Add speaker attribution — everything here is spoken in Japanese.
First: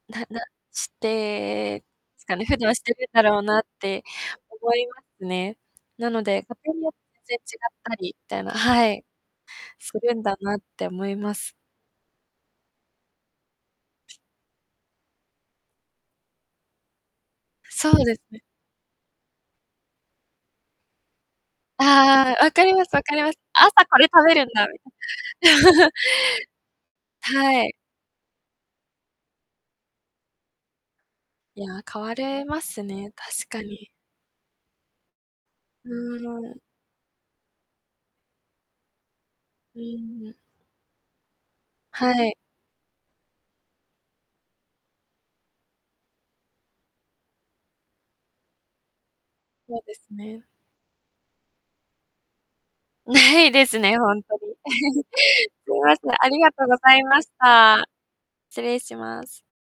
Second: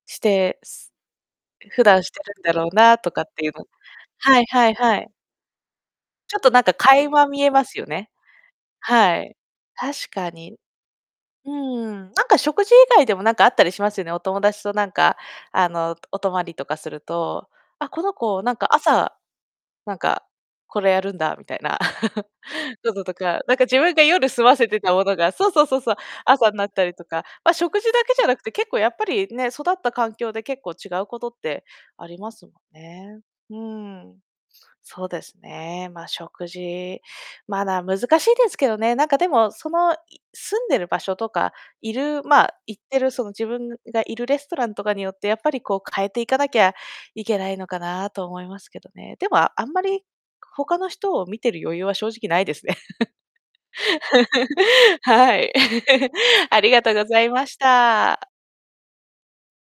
Speaker 1: し
Speaker 2: なな
Speaker 1: て
Speaker 2: し
Speaker 1: す
Speaker 2: て
Speaker 1: 普段して
Speaker 2: すか
Speaker 1: るん
Speaker 2: ね、
Speaker 1: だ
Speaker 2: 普
Speaker 1: ろ
Speaker 2: 段
Speaker 1: う
Speaker 2: して
Speaker 1: な
Speaker 2: る
Speaker 1: と
Speaker 2: んだ
Speaker 1: かっ
Speaker 2: ろう
Speaker 1: ていう
Speaker 2: なっ
Speaker 1: の。
Speaker 2: て
Speaker 1: はいは
Speaker 2: 思
Speaker 1: い
Speaker 2: いま
Speaker 1: はい。
Speaker 2: すね。なの
Speaker 1: ちょっ
Speaker 2: で、家
Speaker 1: となんか
Speaker 2: 庭によって
Speaker 1: 垣間
Speaker 2: 全然
Speaker 1: 見えま
Speaker 2: 違っ
Speaker 1: すよ
Speaker 2: たり
Speaker 1: ね。
Speaker 2: みたいな、はい。
Speaker 1: はい。
Speaker 2: す
Speaker 1: 確
Speaker 2: るん
Speaker 1: か
Speaker 2: だ
Speaker 1: に。
Speaker 2: なって思いま
Speaker 1: うー
Speaker 2: す。
Speaker 1: ん、なんか食事以外でも、なんかあったりしますよね。お友達となんかあの、お泊りとかすると、あ、
Speaker 2: そ
Speaker 1: こ
Speaker 2: う
Speaker 1: の
Speaker 2: ですね。
Speaker 1: 子なんか朝、なんか、これやるんだみたいな
Speaker 2: ああ、分かり ます
Speaker 1: こ
Speaker 2: 分
Speaker 1: とと
Speaker 2: かります。
Speaker 1: か、なんか
Speaker 2: 朝
Speaker 1: 自分
Speaker 2: こ
Speaker 1: が
Speaker 2: れ食
Speaker 1: 夜
Speaker 2: べ
Speaker 1: 済
Speaker 2: るん
Speaker 1: ま
Speaker 2: だ
Speaker 1: せて
Speaker 2: み
Speaker 1: たものがそうそう
Speaker 2: た
Speaker 1: そうそ
Speaker 2: い
Speaker 1: う、朝になったりとか。ま、
Speaker 2: はい。
Speaker 1: 食事だけじゃなくて、結構やっぱりね、育った環境で結構違うことっ
Speaker 2: い
Speaker 1: て、
Speaker 2: や、変
Speaker 1: あ
Speaker 2: わ
Speaker 1: ります
Speaker 2: れ
Speaker 1: も
Speaker 2: ま
Speaker 1: ん
Speaker 2: すね、
Speaker 1: ね。
Speaker 2: 確
Speaker 1: うー
Speaker 2: かに。
Speaker 1: ん。そうです
Speaker 2: う
Speaker 1: ね、ま、食
Speaker 2: ーん。
Speaker 1: 事。まだ難しいですけどね、なんかでも、そ
Speaker 2: う
Speaker 1: の、い
Speaker 2: ーん。
Speaker 1: 住んでる場所とか、いる
Speaker 2: はい。
Speaker 1: ま、行ってるその自分がいるレストランとかによって、やっぱりこう変えていかなきゃいけないのかなと、思いますけどね。でもあん
Speaker 2: そ
Speaker 1: ま
Speaker 2: うで
Speaker 1: り、
Speaker 2: すね。
Speaker 1: 他の人を見てる余裕は正直ないですね。
Speaker 2: ないですね、ほんとに。
Speaker 1: は い。
Speaker 2: すいません、ありが
Speaker 1: あ
Speaker 2: とう
Speaker 1: り
Speaker 2: ご
Speaker 1: がとう
Speaker 2: ざい
Speaker 1: ござ
Speaker 2: まし
Speaker 1: いまし
Speaker 2: た。
Speaker 1: た。
Speaker 2: 失礼します。